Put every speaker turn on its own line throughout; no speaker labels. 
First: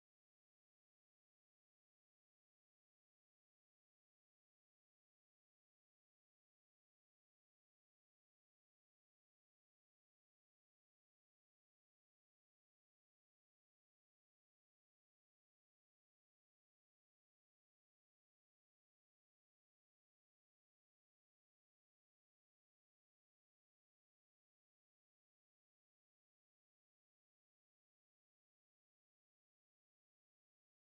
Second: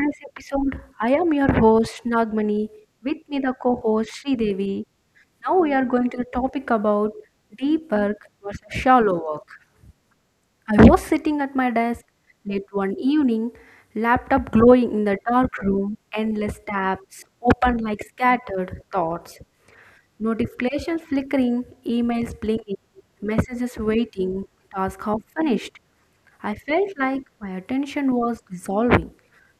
today's episode. I am your host Nagmani, with me the co-host Sri Devi. Now we are going to the topic about deep work versus shallow work. I was sitting at my desk late one evening, laptop glowing in the dark room, endless tabs open like scattered thoughts, notifications flickering, emails blinking, messages waiting, task half finished. I felt like my attention was dissolving,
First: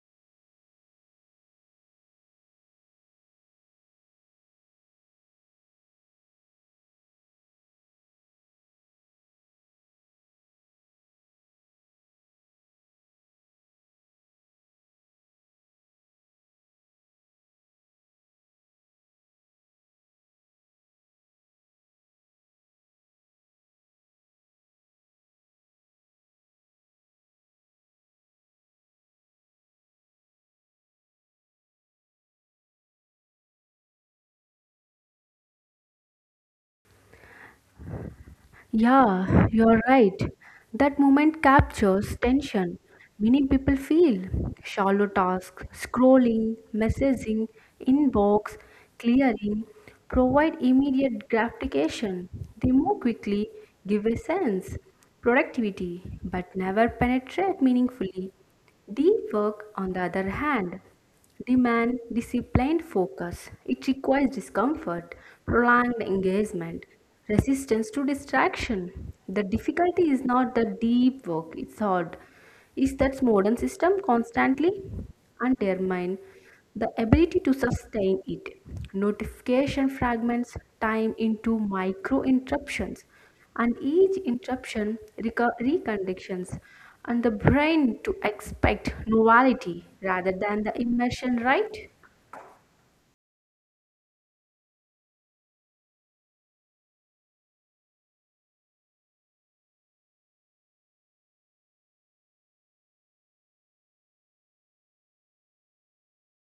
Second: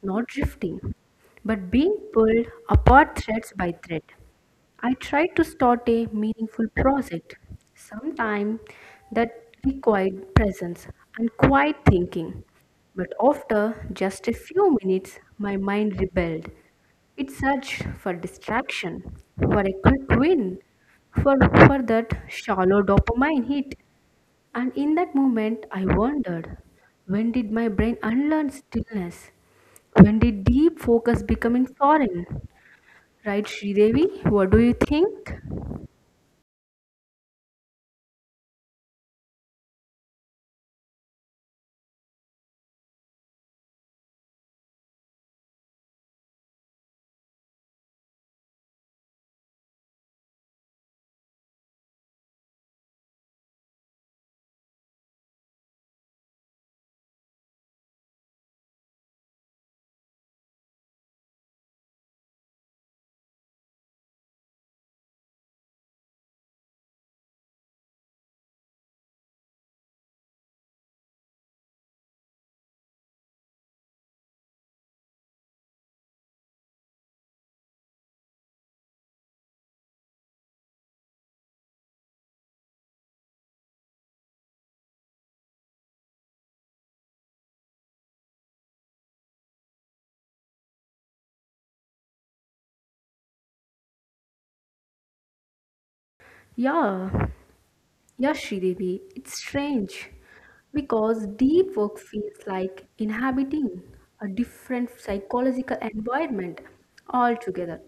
not drifting, but being pulled apart threads by thread. I tried to start a meaningful project, sometime that required presence and quiet thinking. But after just a few minutes, my mind rebelled. It searched for distraction, for a quick win, for, for that shallow dopamine hit. And in that moment, I wondered, when did my brain unlearn stillness? When did deep focus becoming foreign? Right, Sridevi? What do you think?
Yeah, you're right. That moment captures tension. Many people feel shallow tasks, scrolling, messaging, inbox, clearing, provide immediate gratification. They move quickly, give a sense, productivity, but never penetrate meaningfully. Deep work, on the other hand, demands disciplined focus. It requires discomfort, prolonged engagement, resistance to distraction. The difficulty is not the deep work, it's hard. Is that modern system constantly undermine the ability to sustain it? Notification fragments time into micro interruptions and each interruption reconditions and the brain to expect novelty rather than the immersion, right.
Yeah. Yeah, Shridevi, it's strange because deep work feels like inhabiting a different psychological environment altogether.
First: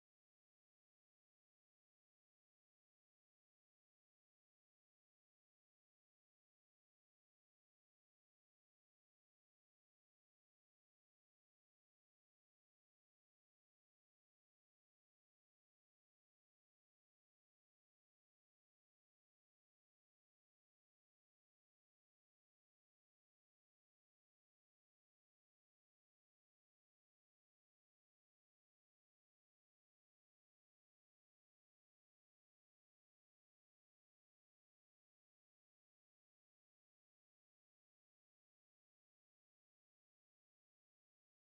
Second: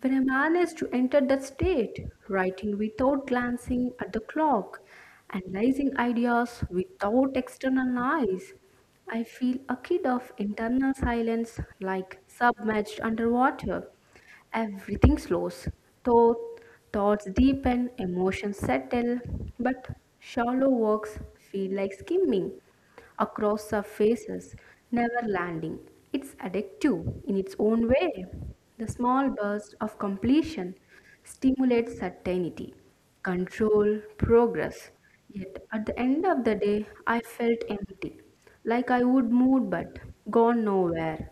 When I manage to enter that state, writing without glancing at the clock, analyzing ideas without external noise, I feel a kid of internal silence like submerged underwater. Everything slows, thought, thoughts deepen, emotions settle, but shallow walks feel like skimming across surfaces, never landing. It's addictive in its own way. The small burst of completion stimulates certainty, control, progress. Yet at the end of the day, I felt empty, like I would move but gone nowhere.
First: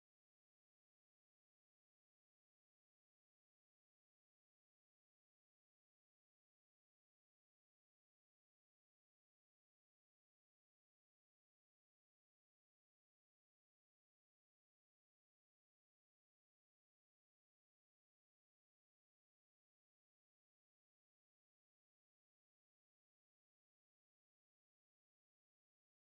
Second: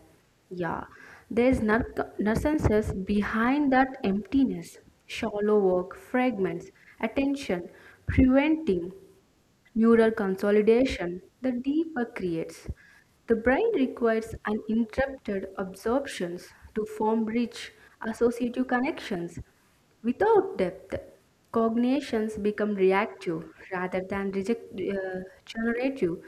Yeah, there's narcissus behind that emptiness, shallow work, fragments, attention, preventing neural consolidation the deeper creates. The brain requires uninterrupted absorptions to form rich associative connections. Without depth, cognitions become reactive rather than reject, generative.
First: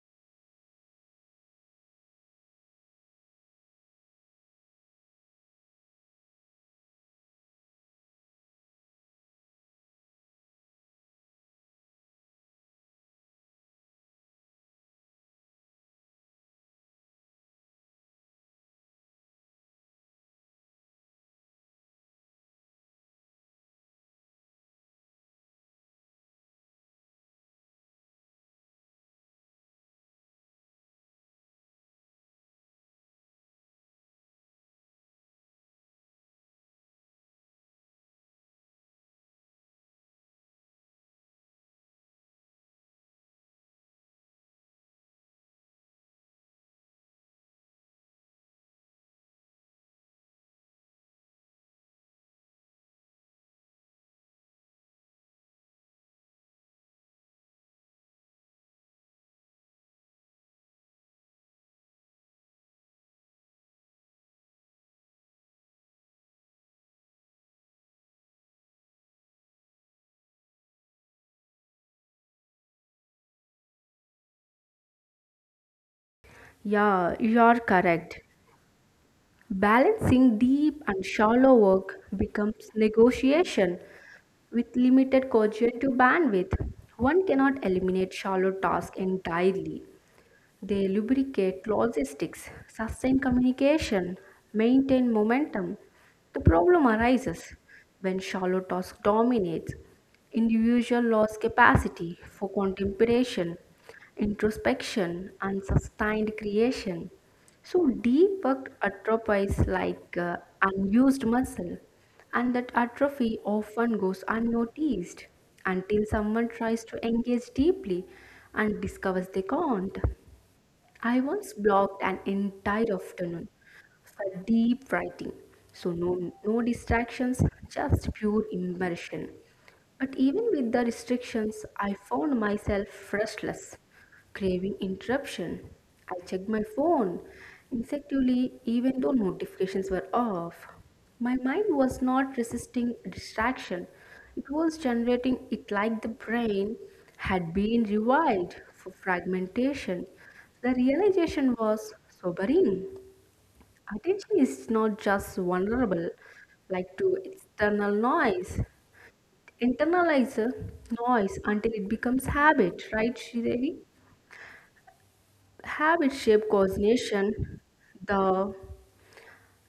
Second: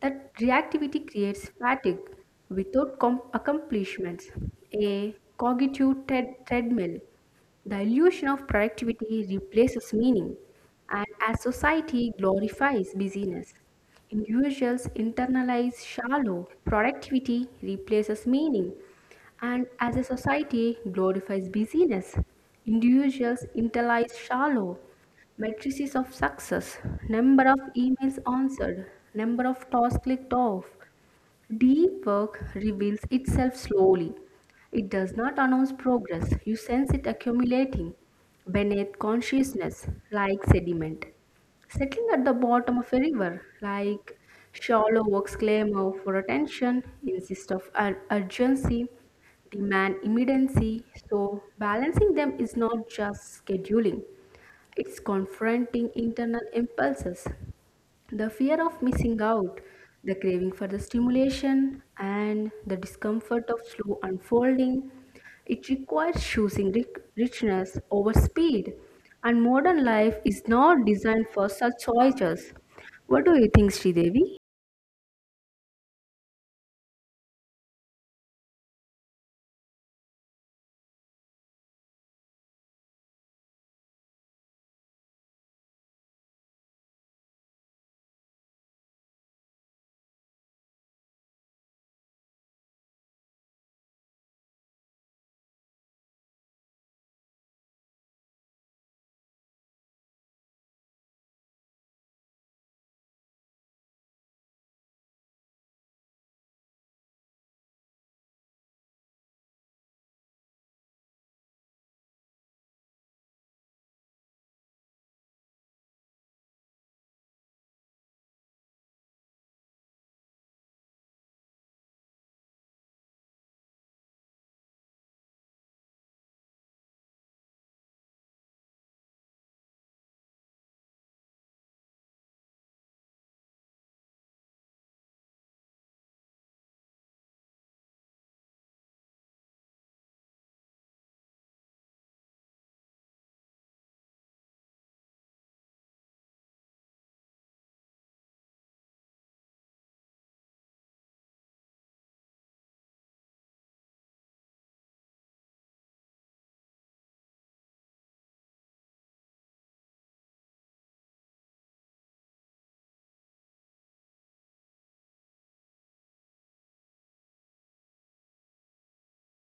That reactivity creates fatigue without accomplishments, a cognitive treadmill, the illusion of productivity replaces meaning, and as society glorifies busyness, individuals internalize shallow productivity replaces meaning, and as a society glorifies busyness, individuals internalize shallow matrices of success, number of emails answered, number of tasks clicked off. Deep work reveals itself slowly. It does not announce progress, you sense it accumulating beneath consciousness like sediment. Settling at the bottom of a river like shallow work's clamor for attention, insist of urgency, demand immediacy. So, balancing them is not just scheduling, it's confronting internal impulses, the fear of missing out, the craving for the stimulation, and the discomfort of slow unfolding. It requires choosing richness over speed, and modern life is not designed for such choices. What do you think, Sridevi?
Yeah, you are correct. Balancing deep and shallow work becomes negotiation with limited cognitive bandwidth. One cannot eliminate shallow tasks entirely. They lubricate logistics, sustain communication, maintain momentum. The problem arises when shallow task dominates. Individual loss capacity for contemplation, introspection, and sustained creation. So deep work atrophies like unused muscle, and that atrophy often goes unnoticed until someone tries to engage deeply and discovers they can't. I once blocked an entire afternoon for deep writing. So, no distractions, just pure immersion. But even with the restrictions, I found myself restless, craving interruption. I checked my phone instinctively, even though notifications were off. My mind was not resisting distraction, it was generating it, like the brain had been rewired for fragmentation. The realization was sobering. Attention is not just vulnerable like to external noise. Internalize the noise until it becomes habit, right, Sridevi? Habit shape coordination. The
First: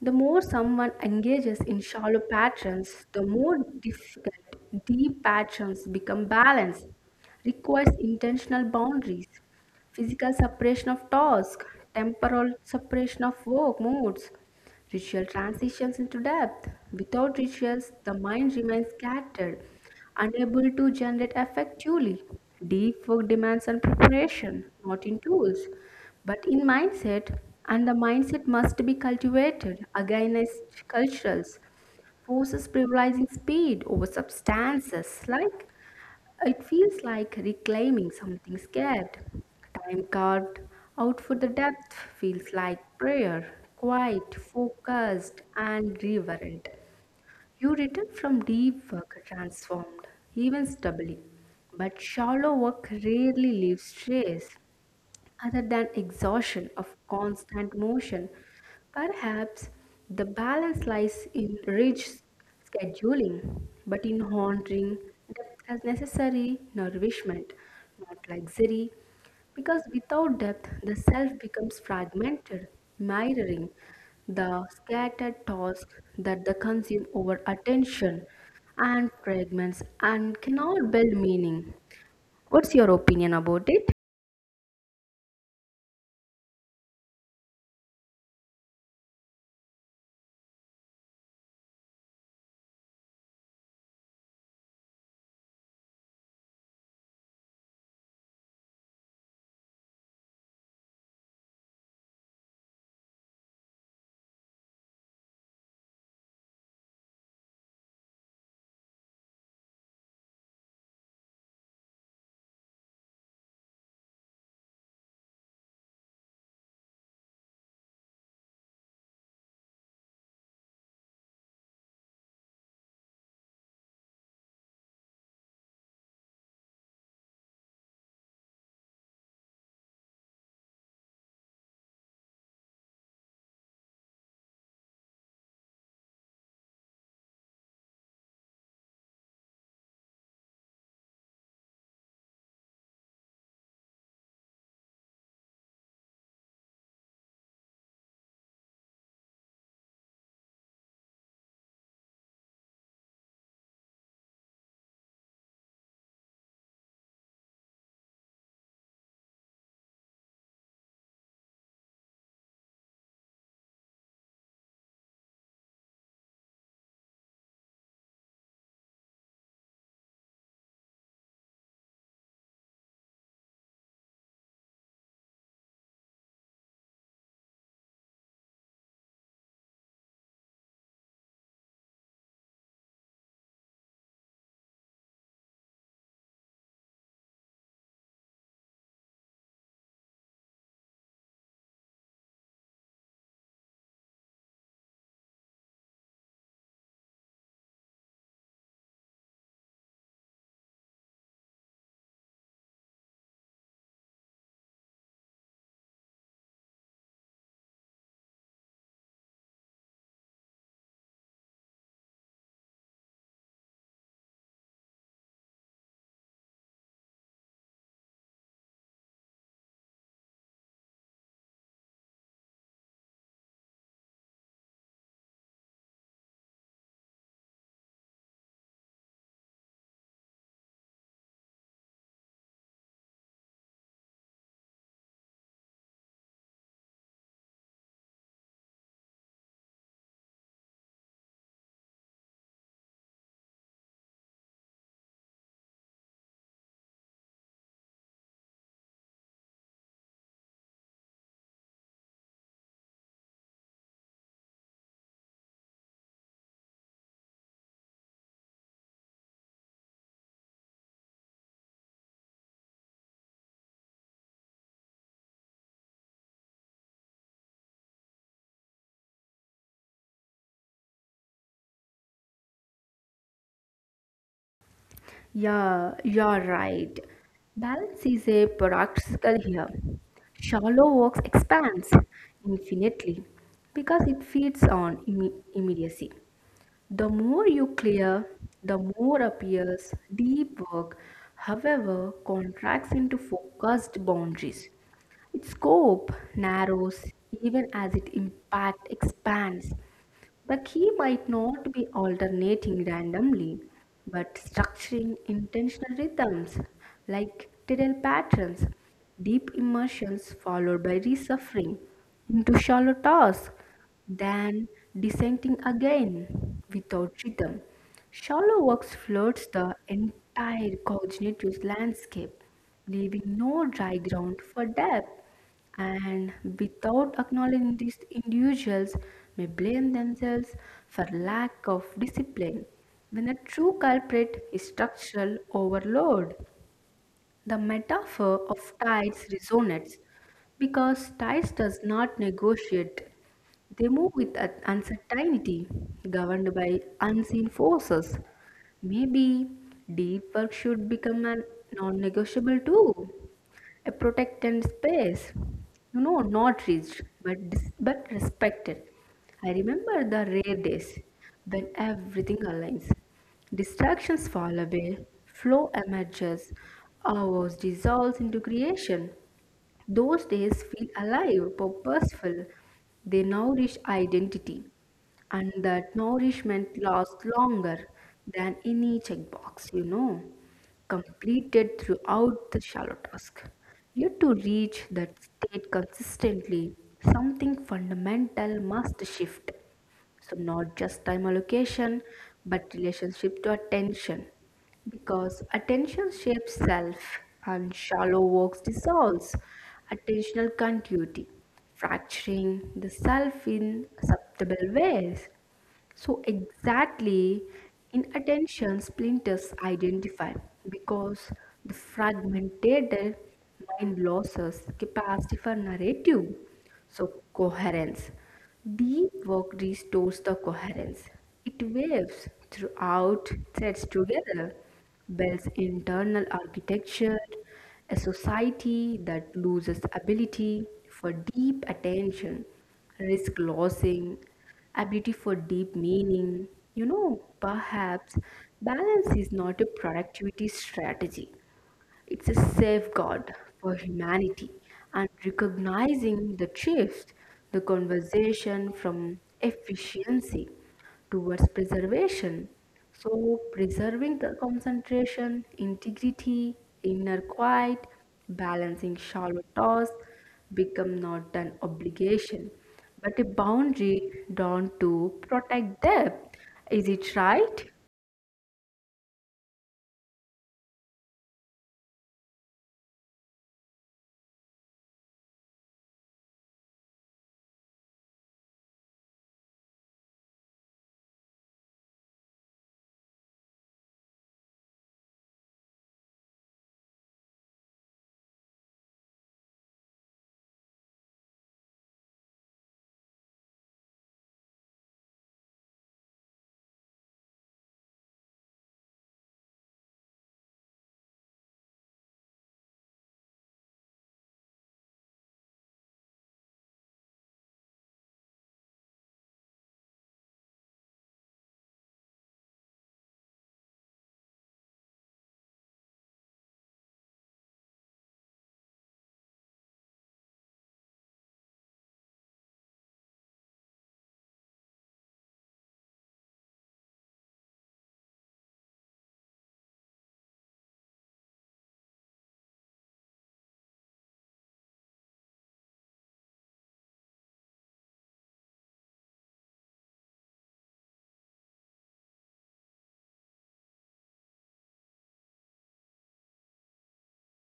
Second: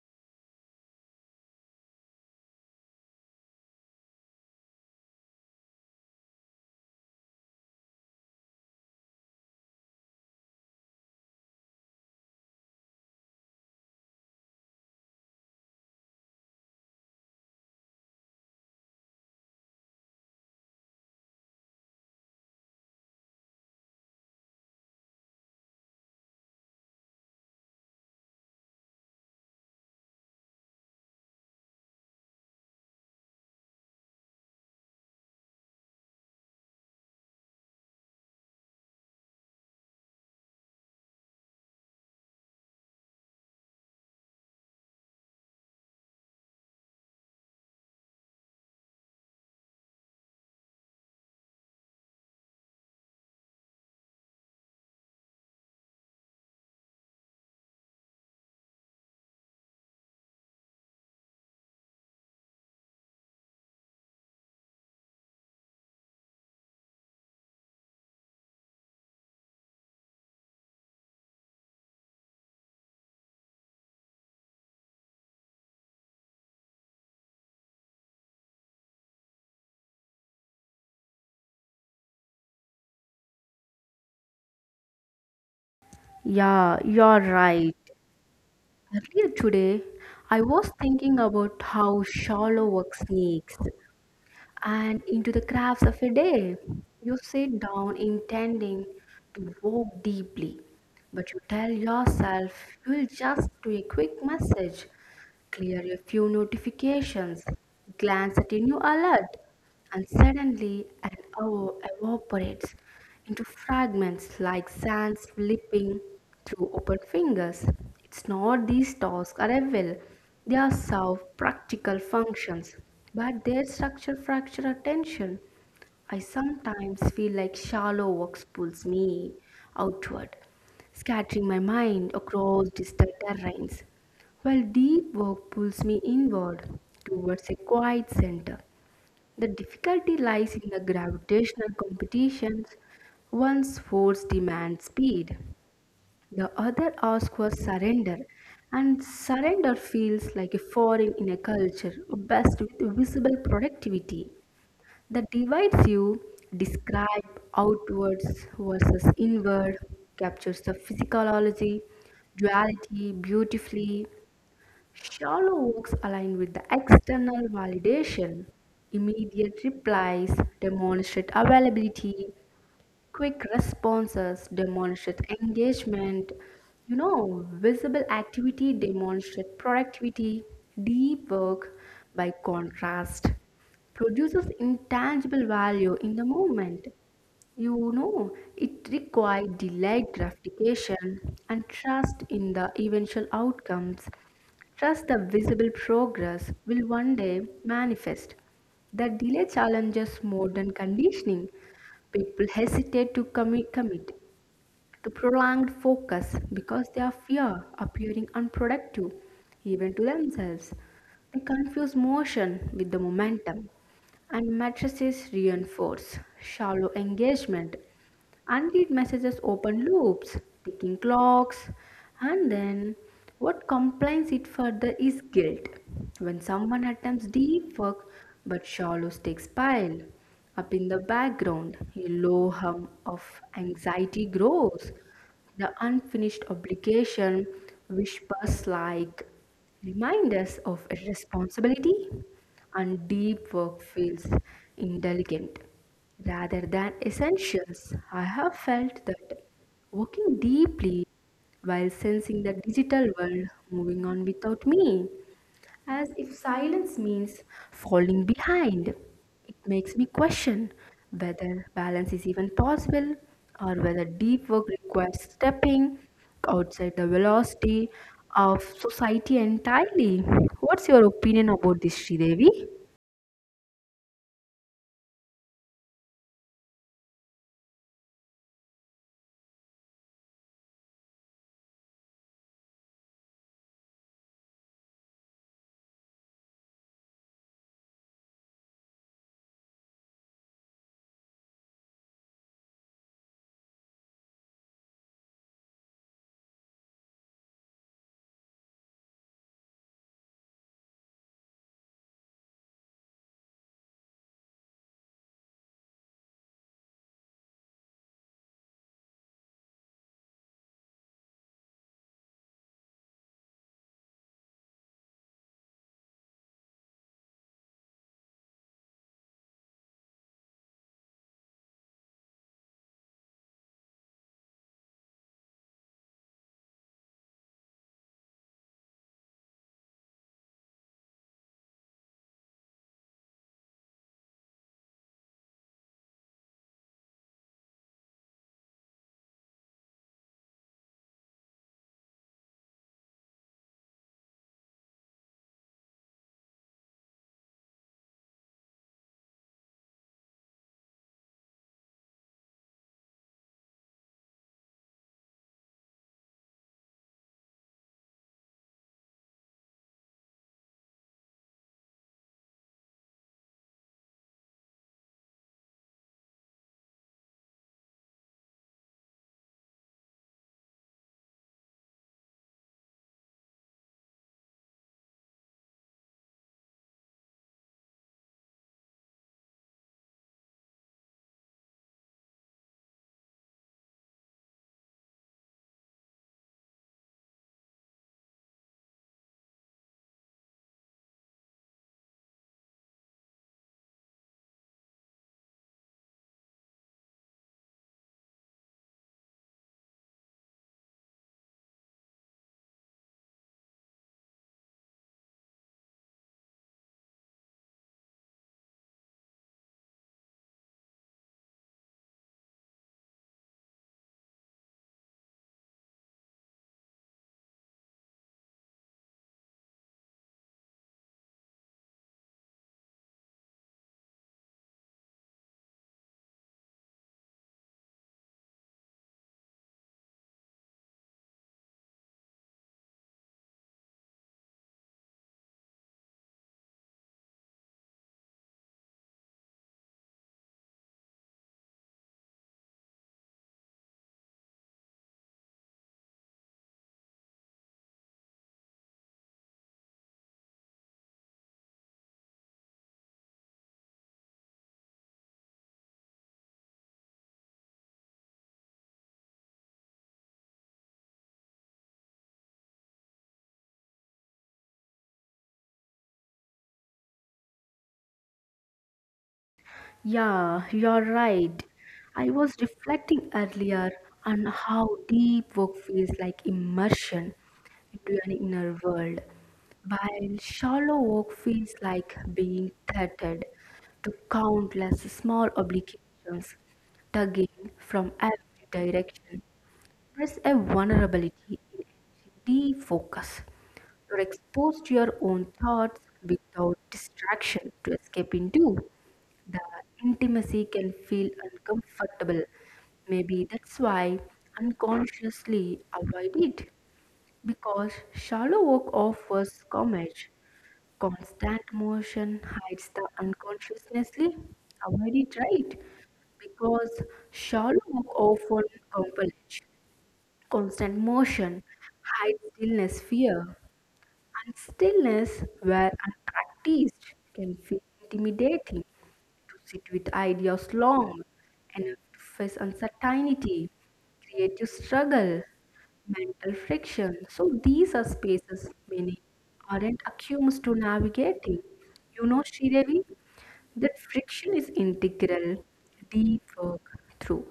the more someone engages in shallow patterns, the more difficult deep patterns become balanced, requires intentional boundaries. Physical separation of task, temporal separation of work moods, ritual transitions into depth. Without rituals, the mind remains scattered, unable to generate effectively. Deep work demands on preparation, not in tools, but in mindset, and the mindset must be cultivated against cultures forces privileging speed over substances, like it feels like reclaiming something scared. Time carved out for the depth feels like prayer, quiet, focused, and reverent. You return from deep work transformed, even stubbly. But shallow work rarely leaves trace other than exhaustion of constant motion. Perhaps the balance lies in rich scheduling, but in honoring depth as necessary nourishment, not luxury, because without depth the self becomes fragmented, mirroring the scattered thoughts that the consume over attention and fragments and cannot build meaning. What's your opinion about it?
Yeah, you're right. Earlier today, I was thinking about how shallow work sneaks and into the crafts of a day. You sit down intending to walk deeply, but you tell yourself you will just do a quick message, clear a few notifications, glance at a new alert, and suddenly an hour evaporates into fragments like sand slipping through open fingers. It's not these tasks are evil, they are serve practical functions, but their structure fracture attention. I sometimes feel like shallow works pulls me outward, scattering my mind across distant terrains, while deep work pulls me inward towards a quiet center. The difficulty lies in the gravitational competitions. One's force demands speed, the other asks for surrender, and surrender feels like a foreign in a culture, best with visible productivity. The divides you describe outwards versus inward, captures the physiology, duality beautifully. Shallow works align with the external validation, immediate replies, demonstrate availability, quick responses, demonstrate engagement, you know, visible activity, demonstrate productivity, deep work by contrast produces intangible value in the moment. You know, it requires delayed gratification and trust in the eventual outcomes. Trust the visible progress will one day manifest. The delay challenges modern conditioning. People hesitate to commit to prolonged focus because they are fear appearing unproductive, even to themselves. They confuse motion with the momentum, and matrices reinforce shallow engagement. Unread messages open loops, ticking clocks, and then what complains it further is guilt. When someone attempts deep work but shallow stakes pile up in the background, a low hum of anxiety grows. The unfinished obligation whispers like reminders of irresponsibility, and deep work feels indelicate rather than essentials. I have felt that walking deeply while sensing the digital world moving on without me, as if silence means falling behind. It makes me question whether balance is even possible or whether deep work requires stepping outside the velocity of society entirely. What's your opinion about this, Sridevi?
Yeah, you're right. Balance is a product circle here. Shallow works expands infinitely because it feeds on immediacy. The more you clear, the more appears deep work, however, contracts into focused boundaries. Its scope narrows even as its impact expands. The key might not be alternating randomly, but structuring intentional rhythms like tidal patterns, deep immersions followed by resuffering into shallow tasks, then descending again without rhythm. Shallow works floods the entire cognitive landscape, leaving no dry ground for depth. And without acknowledging this, individuals may blame themselves for lack of discipline when a true culprit is structural overload. The metaphor of tides resonates because tides does not negotiate. They move with uncertainty, governed by unseen forces. Maybe deep work should become a non-negotiable too, a protected space, you know, not reached but but respected. I remember the rare days when everything aligns, distractions fall away, flow emerges, ours dissolves into creation. Those days feel alive, purposeful. They nourish identity, and that nourishment lasts longer than any checkbox, completed throughout the shallow task. Yet to reach that state consistently, something fundamental must shift. So, not just time allocation, but relationship to attention. Because attention shapes self, and shallow works dissolves attentional continuity, fracturing the self in acceptable ways. So exactly, inattention splinters identify because the fragmented mind loses capacity for narrative. So coherence. Deep work restores the coherence. It waves throughout threads together. Bell's internal architecture, a society that loses ability for deep attention, risk losing, ability for deep meaning. You know, perhaps balance is not a productivity strategy. It's a safeguard for humanity and recognizing the shift, the conversation from efficiency towards preservation. So, preserving the concentration, integrity, inner quiet, balancing shallow toss, become not an obligation but a boundary drawn to protect depth. Is it right?
Yeah, you're right. I was reflecting earlier on how deep work feels like immersion into an inner world, while shallow work feels like being tethered to countless small obligations tugging from every direction. There's a vulnerability in deep focus. You're exposed to your own thoughts without distraction to escape into. The intimacy can feel uncomfortable. Maybe that's why unconsciously avoid it. Because shallow work offers coverage. Constant motion hides the unconsciously. Avoid it, right? Because shallow work often compels constant motion, hides stillness, fear, and stillness where unpracticed can feel intimidating to sit with ideas long enough to face uncertainty, creative struggle, mental friction. So these are spaces many aren't accustomed to navigating. You know, Shridevi, that friction is integral, deep work through.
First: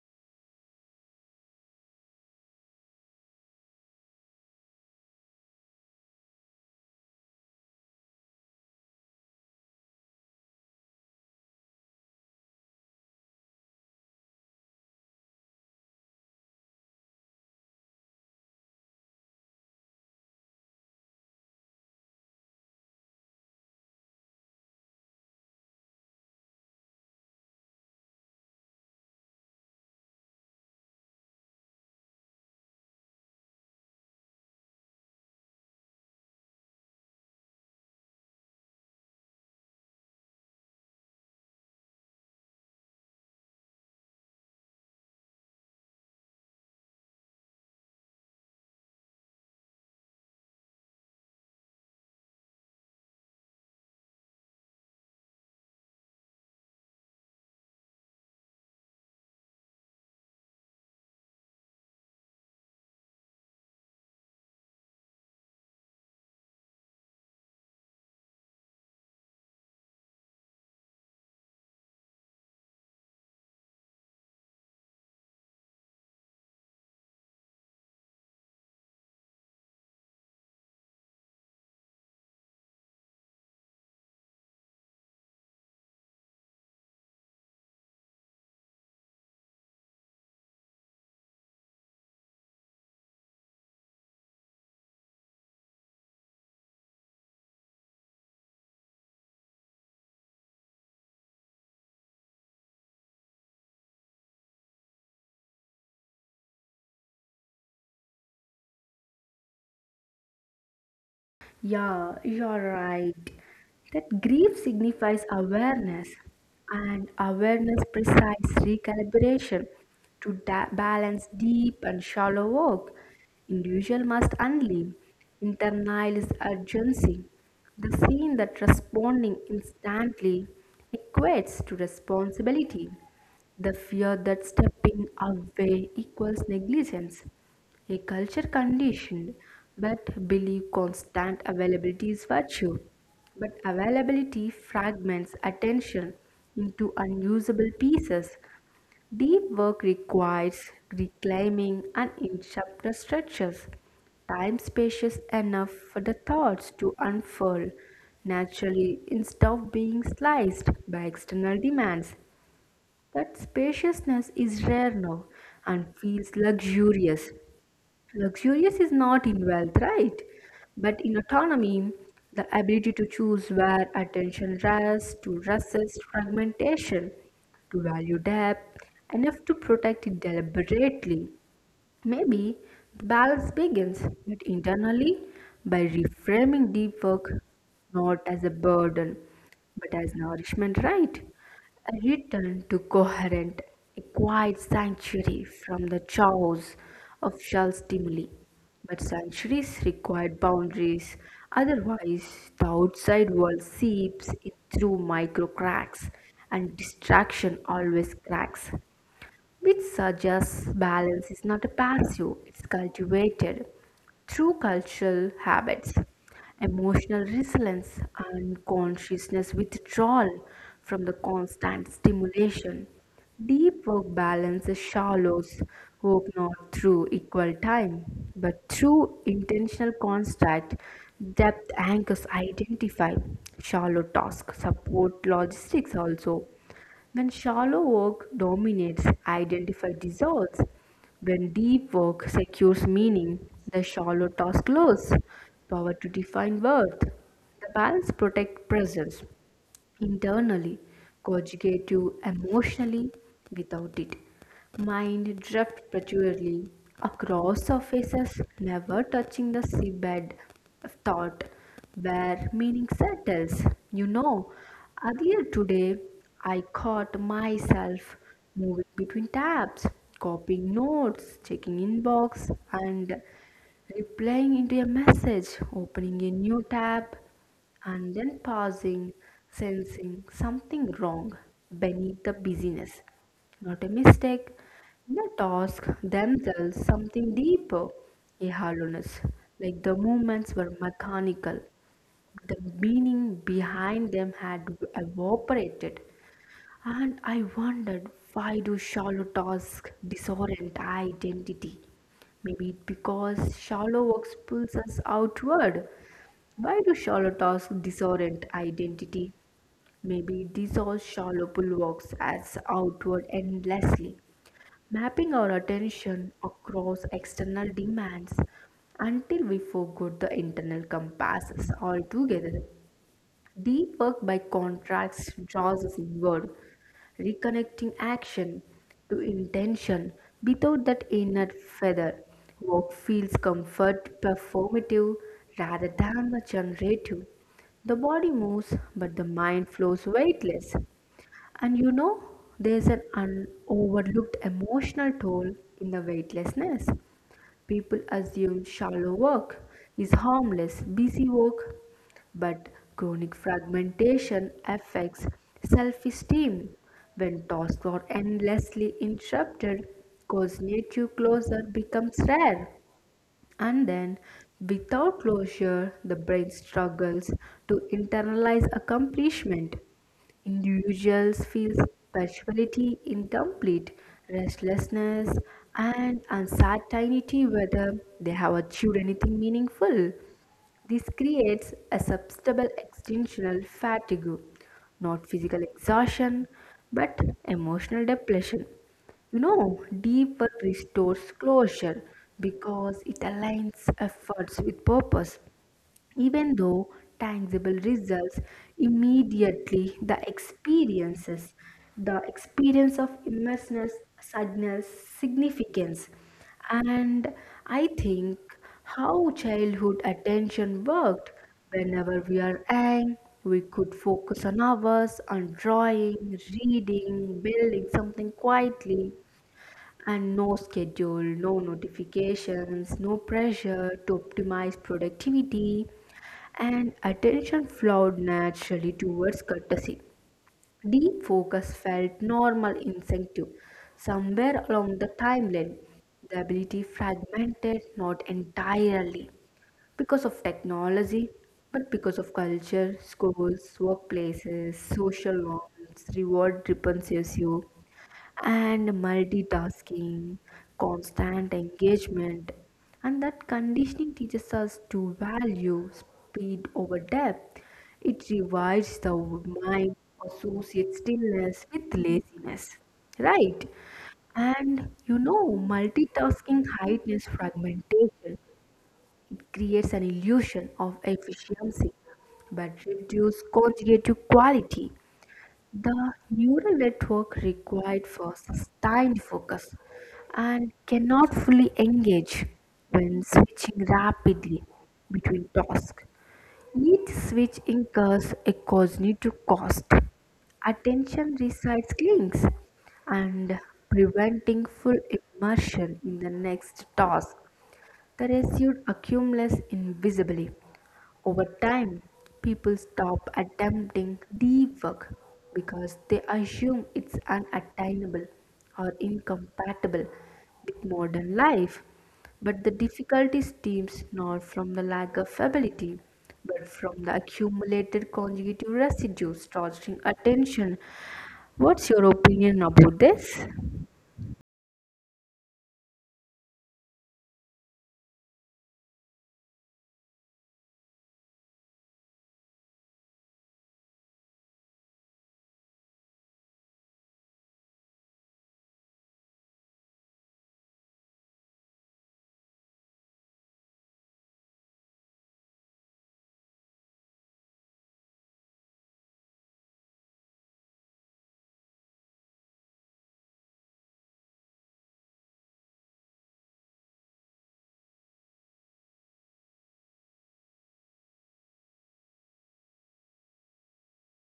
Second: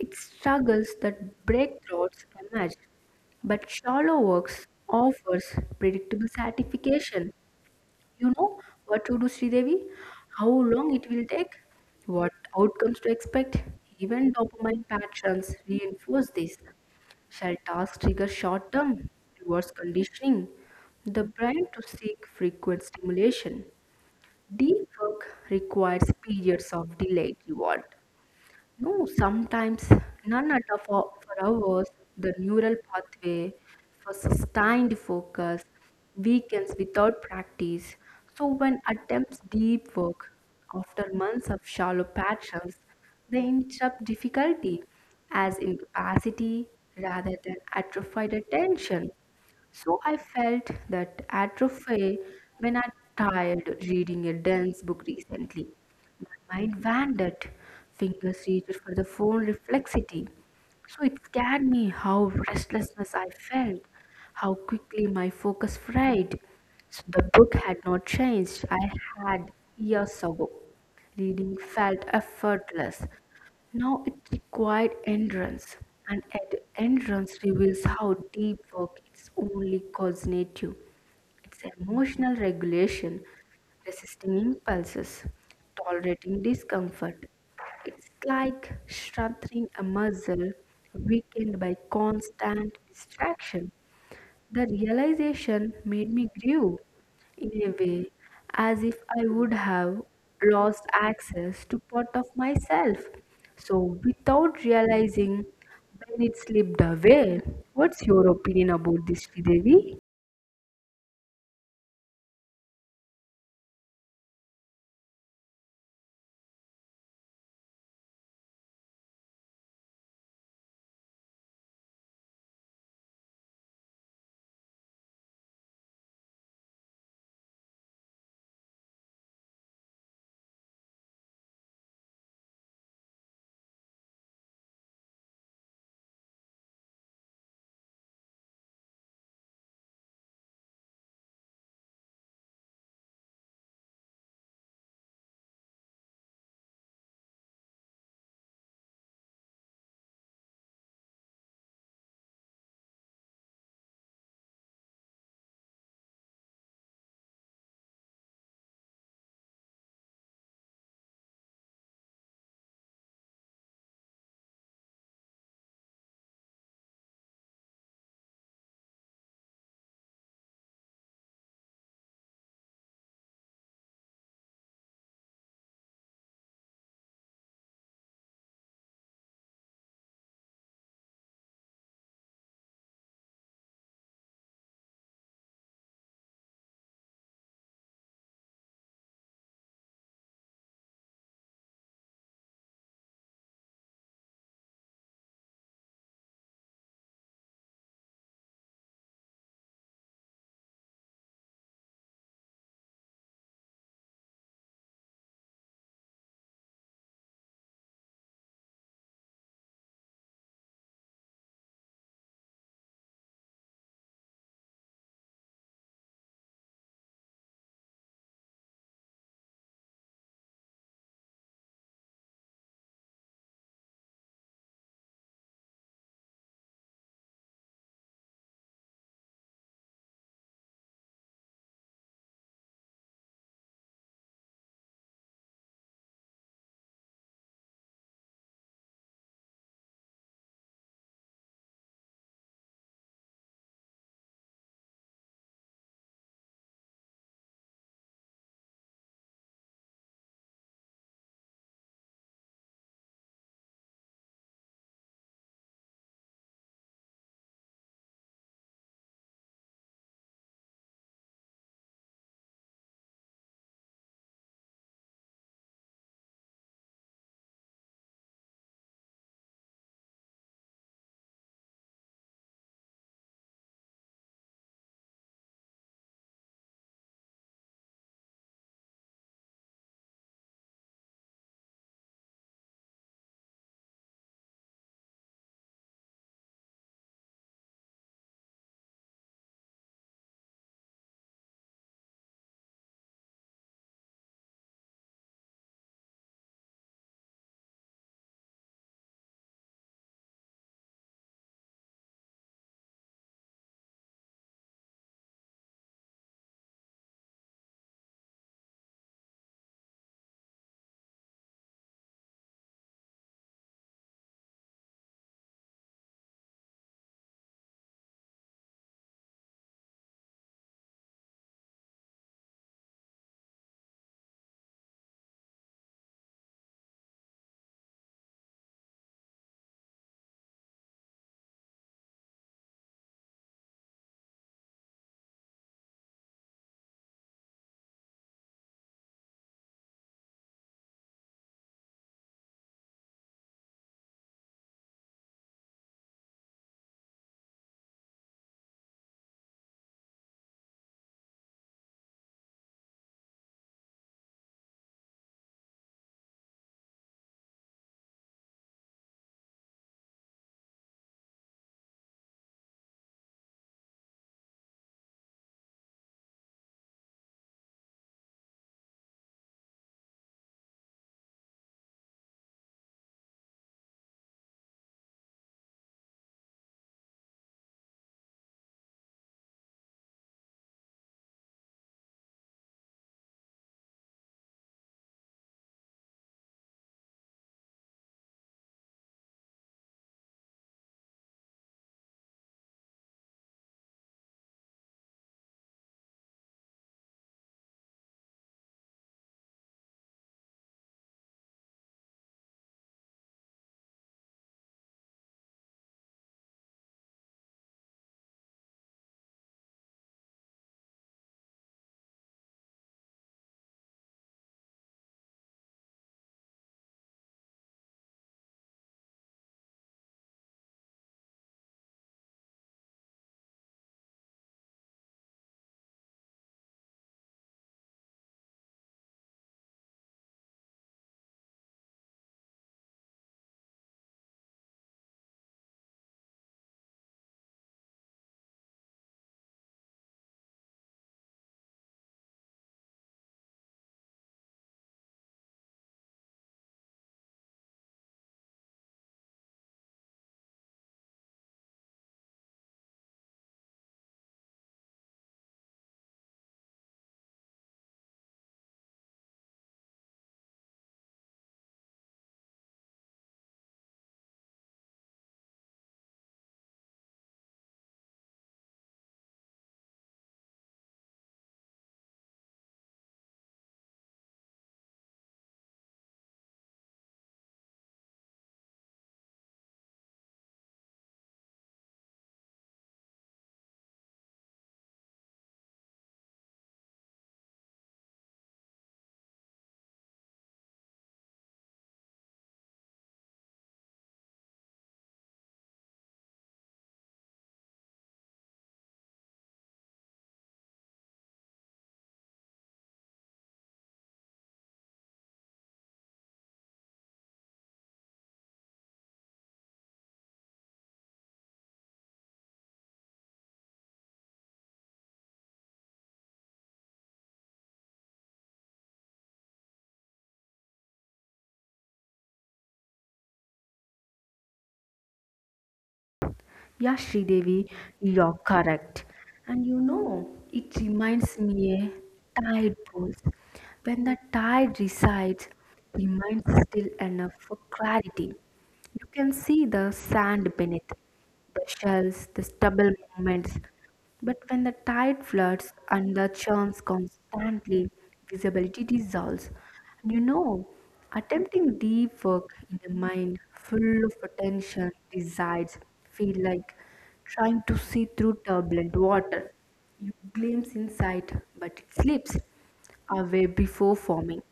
It's struggles that breakthroughs emerge, but shallow works offers predictable satisfaction. You know what to do, Sridevi? How long it will take? What outcomes to expect? Even dopamine patterns reinforce this. Shall tasks trigger short term rewards conditioning? The brain to seek frequent stimulation. Deep work requires periods of delayed reward. No, sometimes none at all for hours, the neural pathway for sustained focus weakens without practice. So when attempts deep work after months of shallow patterns, they interrupt difficulty as incapacity rather than atrophied attention. So I felt that atrophy when I tired reading a dense book recently. My mind wandered, fingers reached for the phone reflexity. So it scared me how restlessness I felt, how quickly my focus frayed. So the book had not changed. I had years ago. Reading felt effortless, now it required endurance, and endurance reveals how deep work is only cognitive. It's emotional regulation, resisting impulses, tolerating discomfort. It's like strengthening a muscle weakened by constant distraction. The realization made me grieve in a way, as if I would have lost access to part of myself. So, without realizing when it slipped away, what's your opinion about this, Devi?
Yeah, you're right. That grief signifies awareness, and awareness precise recalibration to balance deep and shallow work. Individual must unleash, internalize urgency, the scene that responding instantly equates to responsibility, the fear that stepping away equals negligence. A culture conditioned but believe constant availability is virtue. But availability fragments attention into unusable pieces. Deep work requires reclaiming and in chapter structures. Time spacious enough for the thoughts to unfurl naturally instead of being sliced by external demands. That spaciousness is rare now and feels luxurious. Luxurious is not in wealth, right? But in autonomy, the ability to choose where attention rests, to resist fragmentation, to value depth, enough to protect it deliberately. Maybe the balance begins, but internally, by reframing deep work not as a burden, but as nourishment, right? A return to coherent, a quiet sanctuary from the chaos of shell stimuli. But sanctuaries require boundaries, otherwise, the outside world seeps in through micro cracks, and distraction always cracks, which suggests balance is not a passive, it's cultivated through cultural habits, emotional resilience, and consciousness withdrawal from the constant stimulation. Deep work balances shallows work not through equal time, but through intentional construct. Depth anchors identify shallow task support logistics also. When shallow work dominates, identify dissolves. When deep work secures meaning, the shallow task loses power to define worth. The balance protects presence, internally, conjugate you emotionally without it. Mind drift prematurely across surfaces, never touching the seabed of thought where meaning settles. You know, earlier today I caught myself moving between tabs, copying notes, checking inbox, and replying into a message, opening a new tab and then pausing, sensing something wrong beneath the busyness. Not a mistake, not task themselves, something deeper, a hollowness, like the movements were mechanical. The meaning behind them had evaporated, and I wondered, why do shallow tasks disorient identity? Maybe it's because shallow works pulls us outward. Why do shallow talks disorient identity? Maybe these all shallow pull works as outward endlessly, mapping our attention across external demands until we forgot the internal compasses altogether. Deep work, by contrast, draws us inward, reconnecting action to intention. Without that inner feather, work feels comfort performative rather than the generative. The body moves, but the mind flows weightless. And you know, there's an overlooked emotional toll in the weightlessness. People assume shallow work is harmless, busy work, but chronic fragmentation affects self esteem. When tasks are endlessly interrupted, cognitive closure becomes rare. And then, without closure, the brain struggles to internalize accomplishment. Individuals feel spirituality incomplete, restlessness, and uncertainty whether they have achieved anything meaningful. This creates a substantial existential fatigue, not physical exhaustion, but emotional depletion. You know, deep work restores closure because it aligns efforts with purpose, even though tangible results immediately the experience of immersiveness, sadness, significance, and I think how childhood attention worked. Whenever we are young, we could focus on hours on drawing, reading, building something quietly, and no schedule, no notifications, no pressure to optimize productivity, and attention flowed naturally towards courtesy. Deep focus felt normal instinctive, somewhere along the timeline. The ability fragmented not entirely because of technology, but because of culture, schools, workplaces, social norms, reward repenses you and multitasking, constant engagement. And that conditioning teaches us to value speed over depth. It revives the mind, associates stillness with laziness. Right? And you know, multitasking heightens fragmentation. It creates an illusion of efficiency but reduce conjugative quality. The neural network required for sustained focus and cannot fully engage when switching rapidly between tasks. Each switch incurs a cognitive cost. Attention resides links and preventing full immersion in the next task, the residue accumulates invisibly. Over time, people stop attempting deep work because they assume it's unattainable or incompatible with modern life. But the difficulty stems not from the lack of ability, but from the accumulated conjugative residue torturing attention. What's your opinion about this?
Yeah, Sridevi, you're correct. And you know, it reminds me a tide pulls. When the tide resides, the mind is still enough for clarity. You can see the sand beneath, the shells, the stubble movements, but when the tide floods and the charms constantly, visibility dissolves. And you know, attempting deep work in a mind full of attention desires feel like trying to see through turbulent water. You glimpse insight, but it slips away before forming.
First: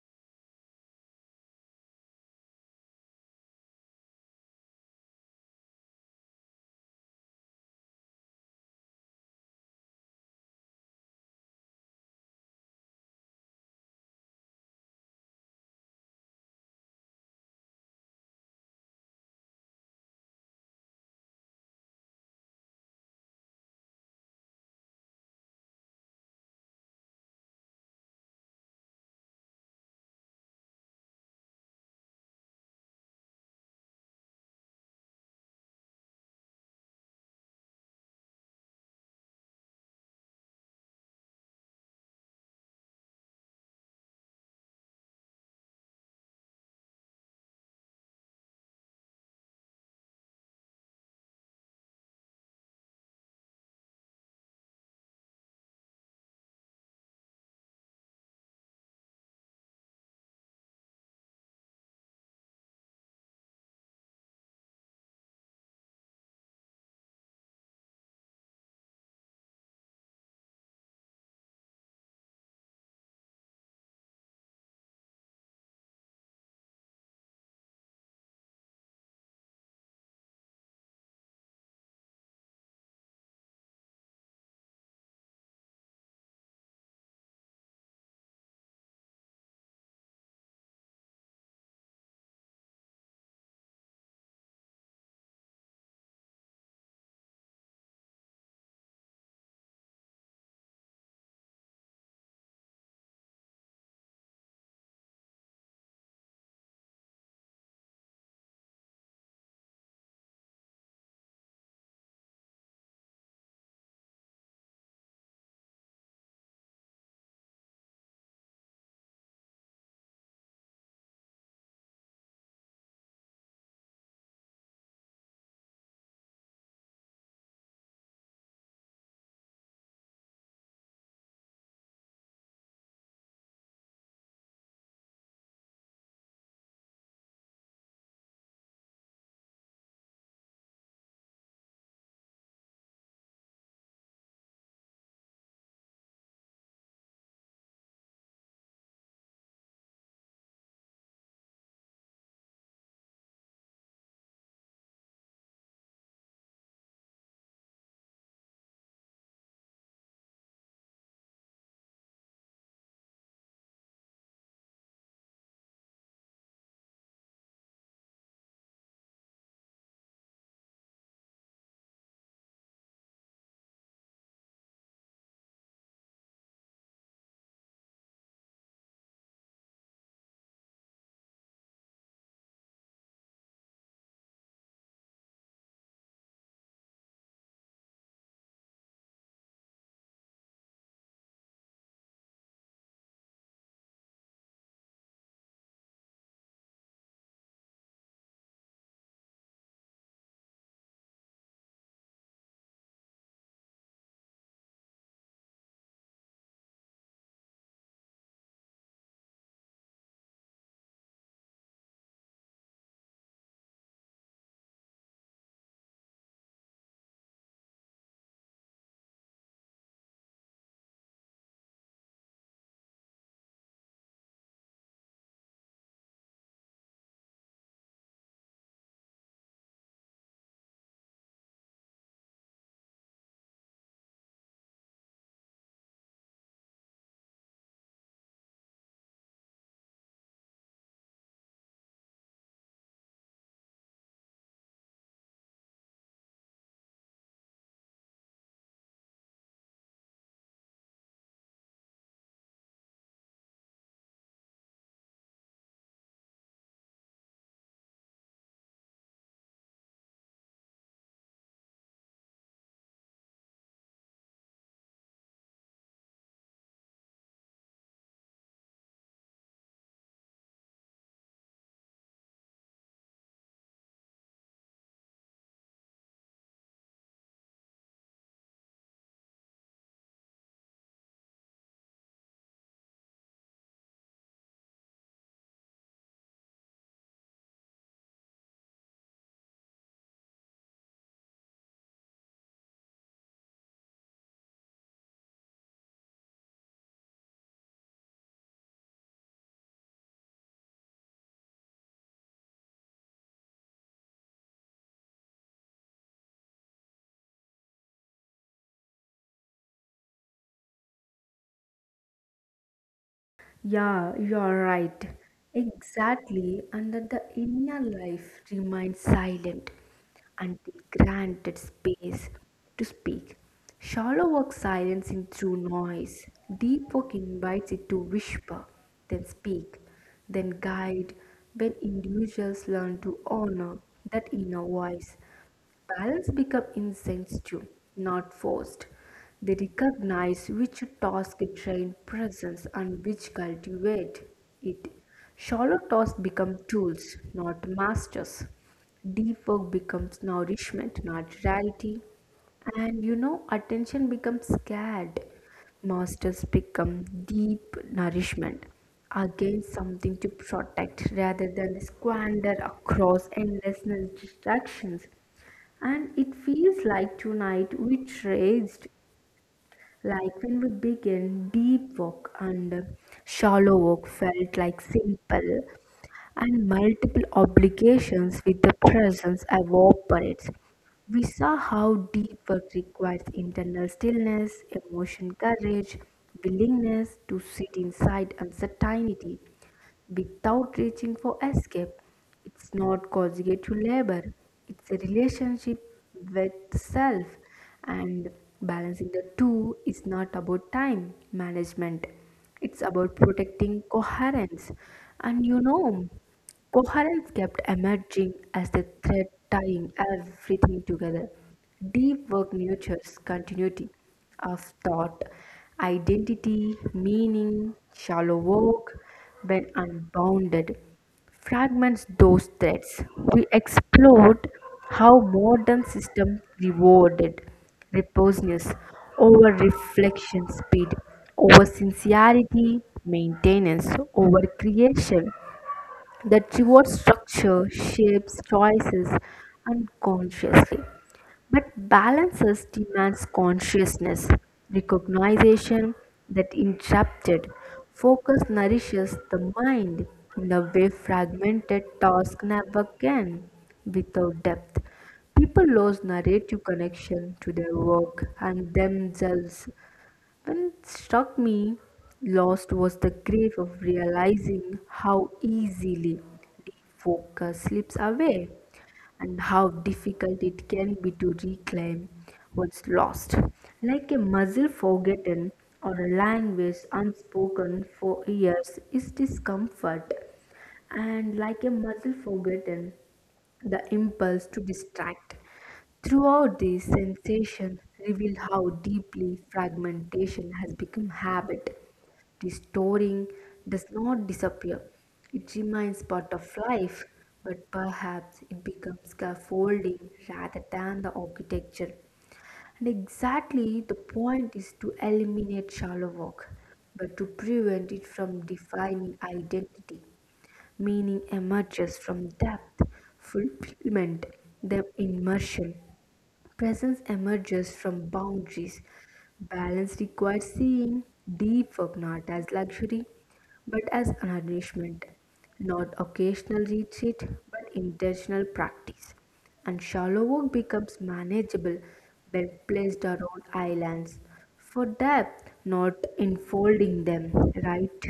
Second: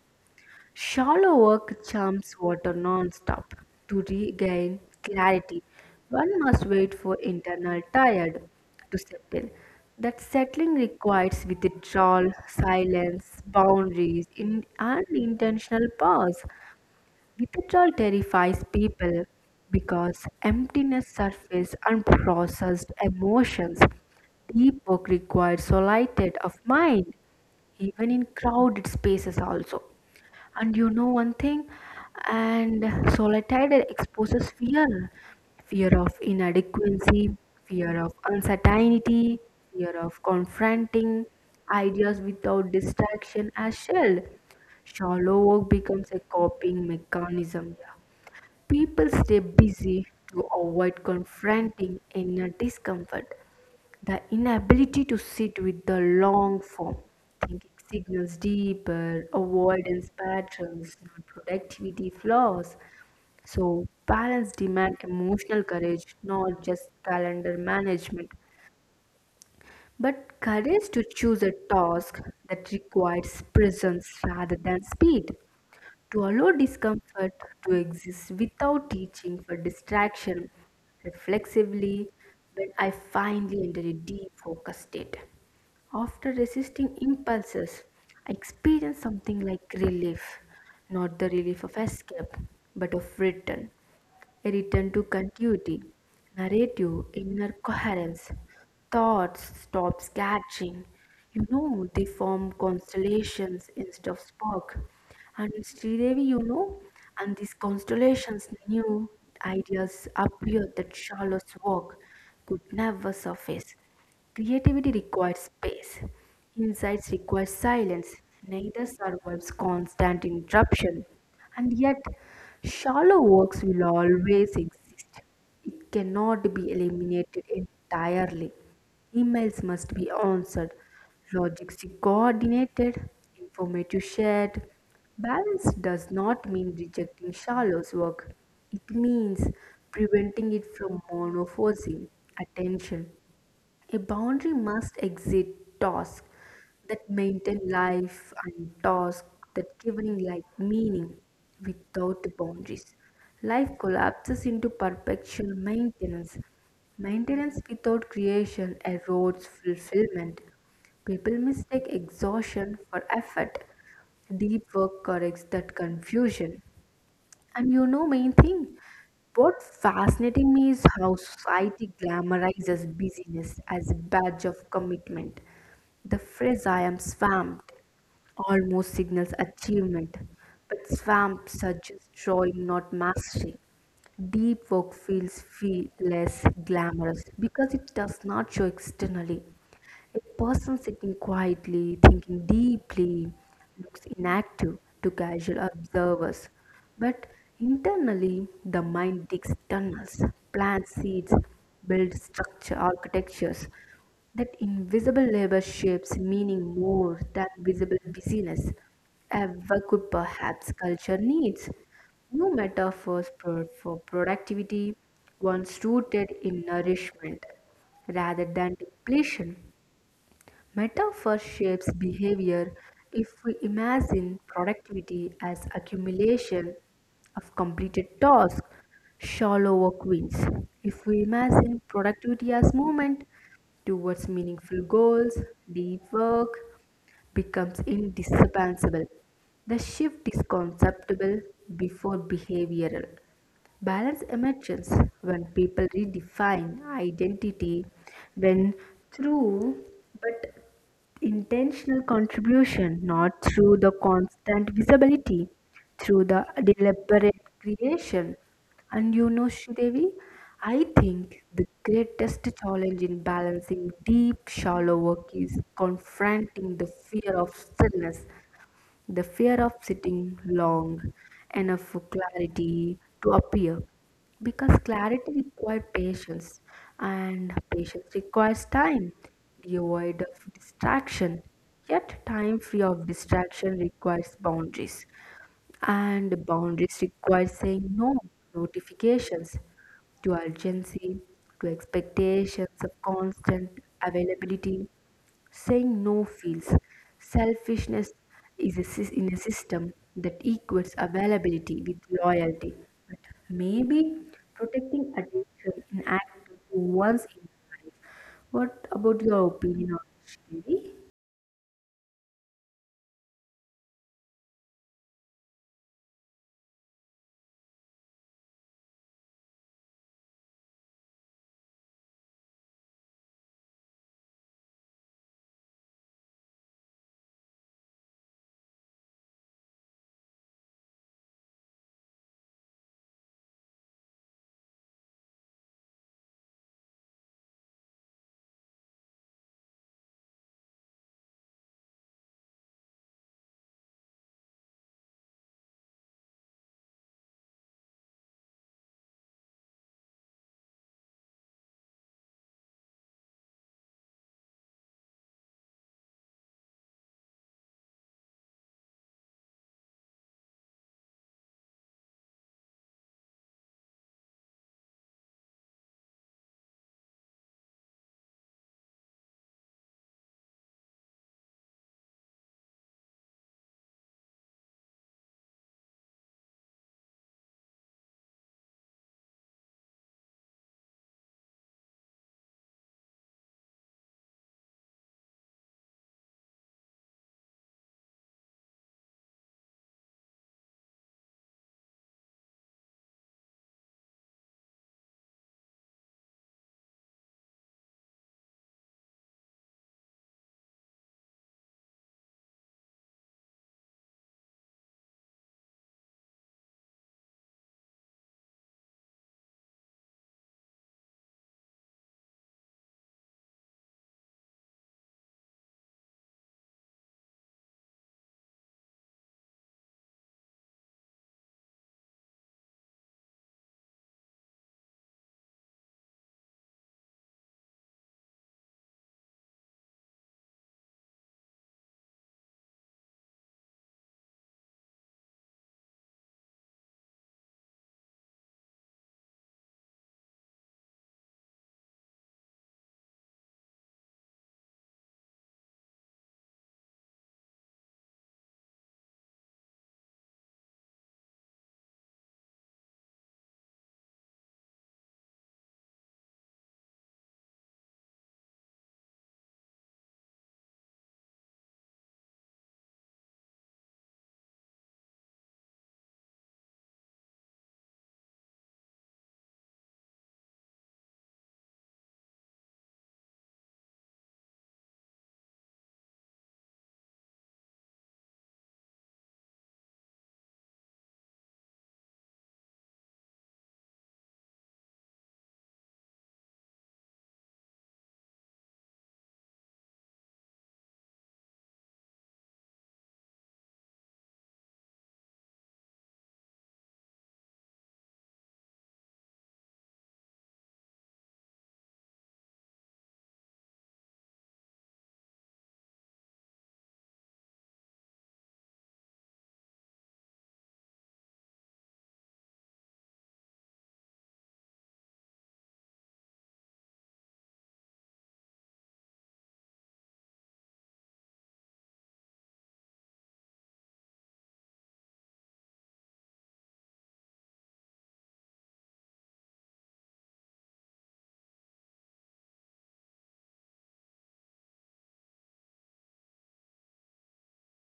Shallow work chumps water non-stop. To regain clarity, one must wait for internal tired to settle. That settling requires withdrawal, silence, boundaries, in, and intentional pause. Withdrawal terrifies people because emptiness surfaces unprocessed emotions. Deep work requires solitude of mind even in crowded spaces also. And you know one thing, and solitude exposes fear, fear of inadequacy, fear of uncertainty, fear of confronting ideas without distraction as shield. Shallow work becomes a coping mechanism. People stay busy to avoid confronting inner discomfort. The inability to sit with the long form thinking signals deeper avoidance patterns, not productivity flaws. So, balance demand emotional courage, not just calendar management, but courage to choose a task that requires presence rather than speed. To allow discomfort to exist without teaching for distraction, reflexively, when I finally enter a deep focus state. After resisting impulses, I experience something like relief, not the relief of escape, but of return, a return to continuity, narrative, inner coherence. Thoughts stop scattering. You know, they form constellations instead of spark. And Sridevi, you know, and these constellations new ideas appear that Charlotte's work could never surface. Creativity requires space. Insights require silence. Neither survives constant interruption. And yet, shallow works will always exist. It cannot be eliminated entirely. Emails must be answered, logics coordinated, informative shared. Balance does not mean rejecting shallow's work. It means preventing it from monophosing attention. A boundary must exist tasks that maintain life and tasks that giving life meaning without the boundaries. Life collapses into perpetual maintenance. Maintenance without creation erodes fulfillment. People mistake exhaustion for effort. Deep work corrects that confusion. And you know, main thing, what fascinating me is how society glamorizes busyness as a badge of commitment. The phrase I am swamped almost signals achievement, but swamp suggests drawing, not mastery. Deep work feels feel less glamorous because it does not show externally. A person sitting quietly, thinking deeply, looks inactive to casual observers. But internally, the mind digs tunnels, plants seeds, builds structure architectures. That invisible labor shapes meaning more than visible busyness ever could perhaps culture needs. No metaphors for productivity, once rooted in nourishment rather than depletion. Metaphor shapes behavior if we imagine productivity as accumulation of completed tasks, shallow work wins. If we imagine productivity as movement towards meaningful goals, deep work becomes indispensable. The shift is conceptual before behavioral. Balance emerges when people redefine identity when through but intentional contribution, not through the constant visibility, through the deliberate creation. Shridevi, I think the greatest challenge in balancing deep, shallow work is confronting the fear of stillness, the fear of sitting long enough for clarity to appear, because clarity requires patience and patience requires time devoid of distraction, yet time free of distraction requires boundaries and boundaries require saying no notifications, to urgency, to expectations of constant availability. Saying no feels selfishness is in a system that equates availability with loyalty. But maybe protecting attention in act to one's inner life. What about your opinion on it, Shree?
Yeah, you are right. Exactly, and that the inner life remains silent until granted space to speak. Shallow work silencing through noise. Deep work invites it to whisper, then speak, then guide. When individuals learn to honor that inner voice, balance become incense not forced. They recognize which task train presence and which cultivate it. Shallow tasks become tools, not masters. Deep work becomes nourishment, not reality. And you know, attention becomes scared. Masters become deep nourishment, again something to protect rather than squander across endless distractions. And it feels like tonight we traced, like when we began, deep work and shallow work felt like simple, and multiple obligations with the presence evaporates. We saw how deep work requires internal stillness, emotion courage, willingness to sit inside uncertainty without reaching for escape. It's not conjugal labor, it's a relationship with self, and balancing the two is not about time management, it's about protecting coherence. And you know, coherence kept emerging as the thread tying everything together. Deep work nurtures continuity of thought, identity, meaning, shallow work, when unbounded fragments those threads. We explored how modern systems rewarded repousness over reflection speed, over sincerity, maintenance, over creation. That reward structure shapes choices unconsciously. But balances demands consciousness, recognition that interrupted focus nourishes the mind in a way fragmented task never can without depth. People lose narrative connection to their work and themselves. When it struck me, lost was the grief of realizing how easily focus slips away and how difficult it can be to reclaim what's lost, like a muscle forgotten or a language unspoken for years is discomfort and like a muscle forgotten, the impulse to distract throughout these sensations reveal how deeply fragmentation has become habit. The does not disappear. It remains part of life, but perhaps it becomes scaffolding rather than the architecture. And exactly the point is to eliminate shallow work, but to prevent it from defining identity. Meaning emerges from depth, fulfillment, then immersion. Presence emerges from boundaries. Balance requires seeing deep work not as luxury, but as an nourishment, not occasional retreat, but intentional practice. And shallow work becomes manageable when placed around islands for depth, not enfolding them, right?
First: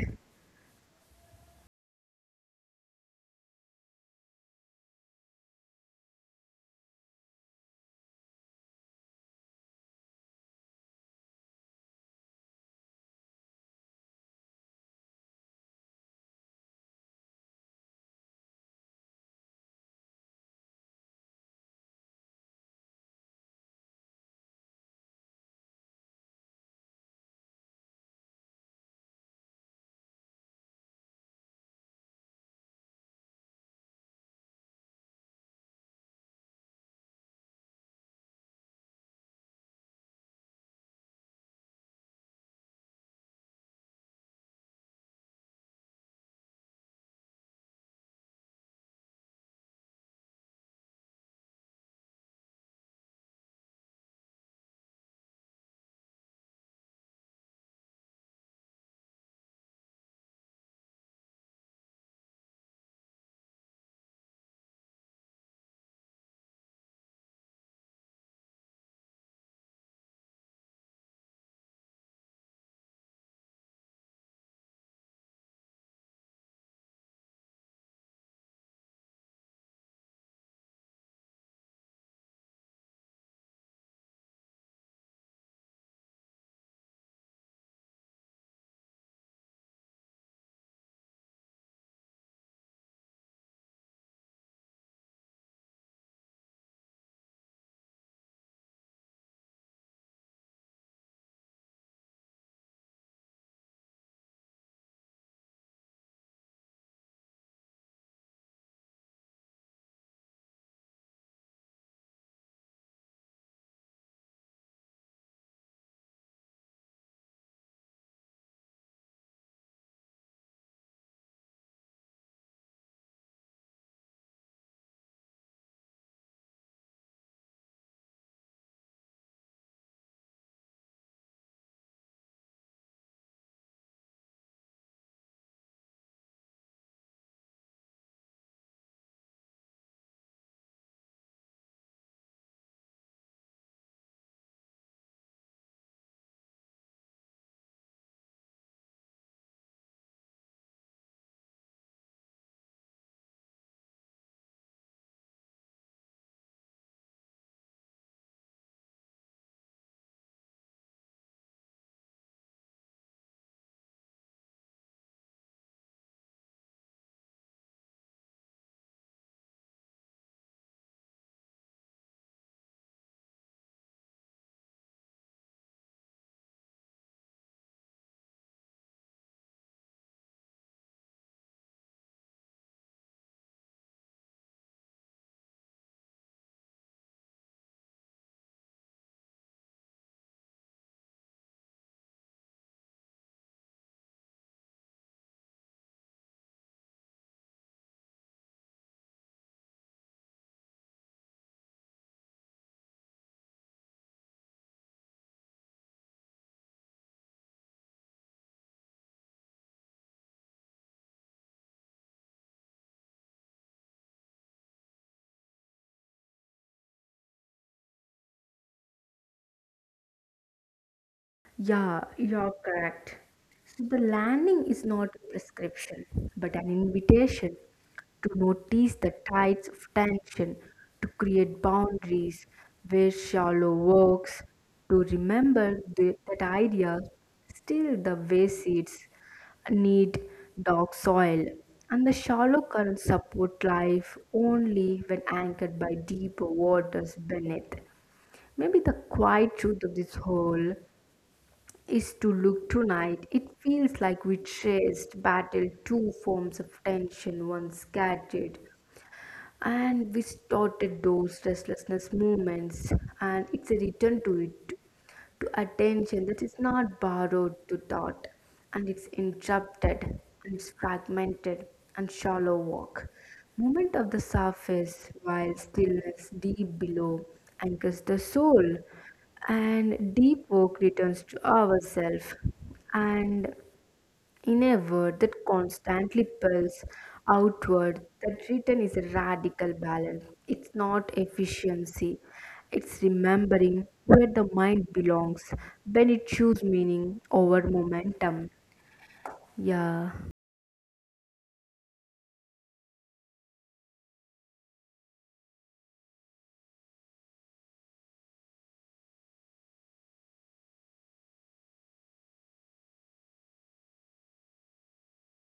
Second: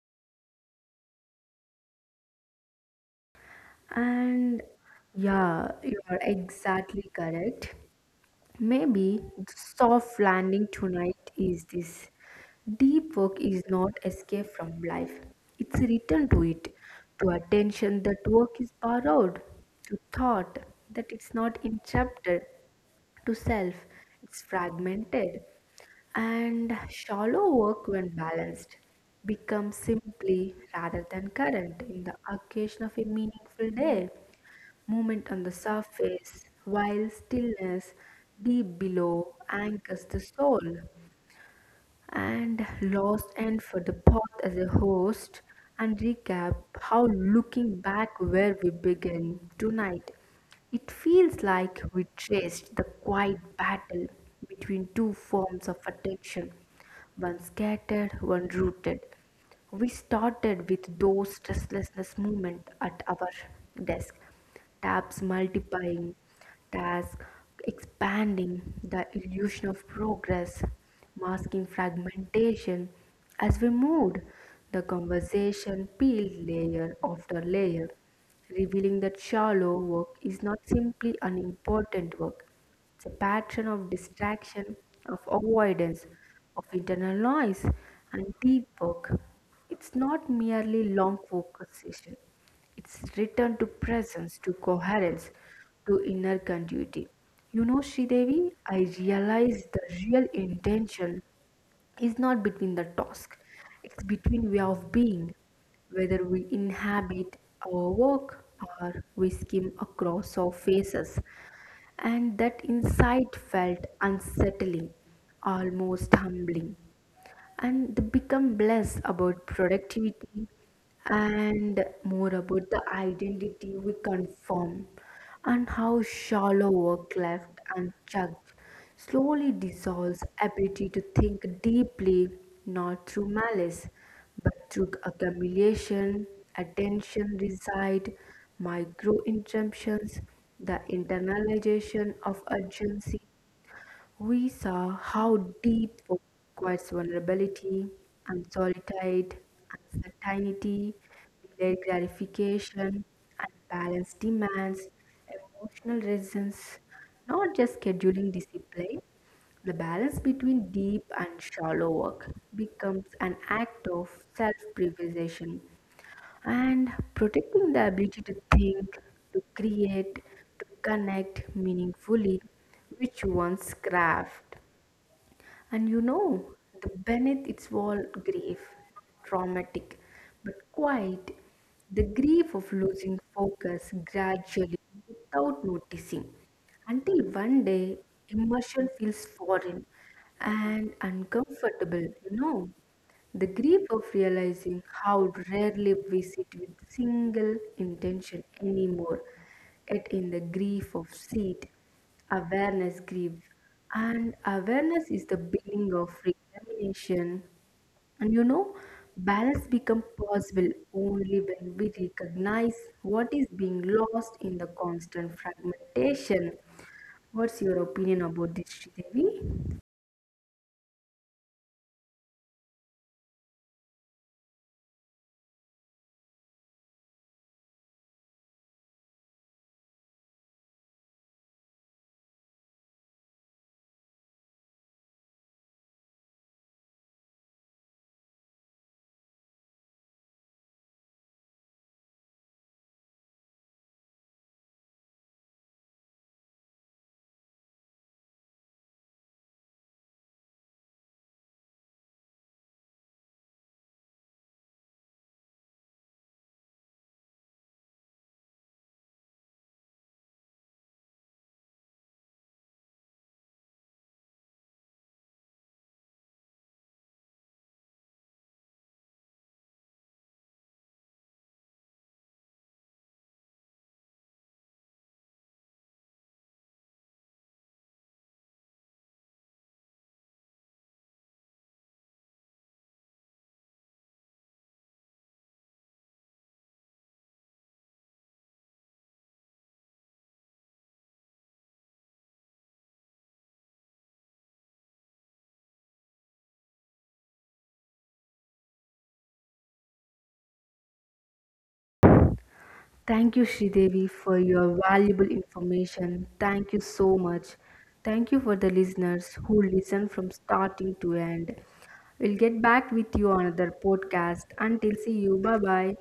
And yeah, you are exactly correct. Maybe the soft landing tonight is this. Deep work is not escape from life. It's a return to it, to attention that work is borrowed, to thought that it's not interrupted, to self it's fragmented, and shallow work when balanced becomes simply rather than current in the occasion of a meaningful day. Movement on the surface, while stillness deep below anchors the soul and lost and for the path as a host and recap how, looking back where we began tonight, it feels like we traced the quiet battle between two forms of attention, one scattered one rooted. We started with those restlessness movement at our desk, tabs multiplying, task expanding, the illusion of progress, masking fragmentation. As we moved, the conversation peeled layer after layer, revealing that shallow work is not simply unimportant work. It's a pattern of distraction, of avoidance, of internal noise, and deep work. It's not merely long focus session. It's return to presence, to coherence, to inner continuity. You know, Sridevi, I realize the real intention is not between the task, it's between way of being, whether we inhabit our work or we skim across our faces. And that insight felt unsettling, almost humbling, and they become less about productivity and more about the identity we conform, and how shallow work left unchecked slowly dissolves ability to think deeply, not through malice but through accumulation, attention reside micro interruptions, the internalization of urgency. We saw how deep work requires vulnerability, and solitude, uncertainty, delayed gratification, and balance demands emotional resistance, not just scheduling discipline. The balance between deep and shallow work becomes an act of self preservation and protecting the ability to think, to create, to connect meaningfully, which one's craft. And you know, the beneath its wall grief, traumatic but quiet, the grief of losing focus gradually without noticing, until one day immersion feels foreign and uncomfortable, The grief of realizing how rarely we sit with single intention anymore, yet in the grief of seat, awareness grieves, and awareness is the beginning of recrimination. And you know, balance becomes possible only when we recognize what is being lost in the constant fragmentation. What's your opinion about this, Devi?
Yeah, you're correct. So the landing is not a prescription, but an invitation to notice the tides of tension, to create boundaries where shallow works, to remember the, that ideas still the way seeds need dark soil, and the shallow currents support life only when anchored by deeper waters beneath. Maybe the quiet truth of this whole is to look tonight. It feels like we chased, battled two forms of tension, one scattered, and we started those restlessness moments, and it's a return to it, to attention that is not borrowed to thought, and it's interrupted, and it's fragmented, and shallow work. Movement of the surface while stillness deep below anchors the soul, and deep work returns to ourself. And in a word that constantly pulls outward, that return is a radical balance. It's not efficiency. It's remembering where the mind belongs when it chooses meaning over momentum. Yeah.
Thank you, Sridevi, for your valuable information. Thank you so much. Thank you for the listeners who listen from starting to end. We'll get back with you on another podcast. Until see you. Bye bye.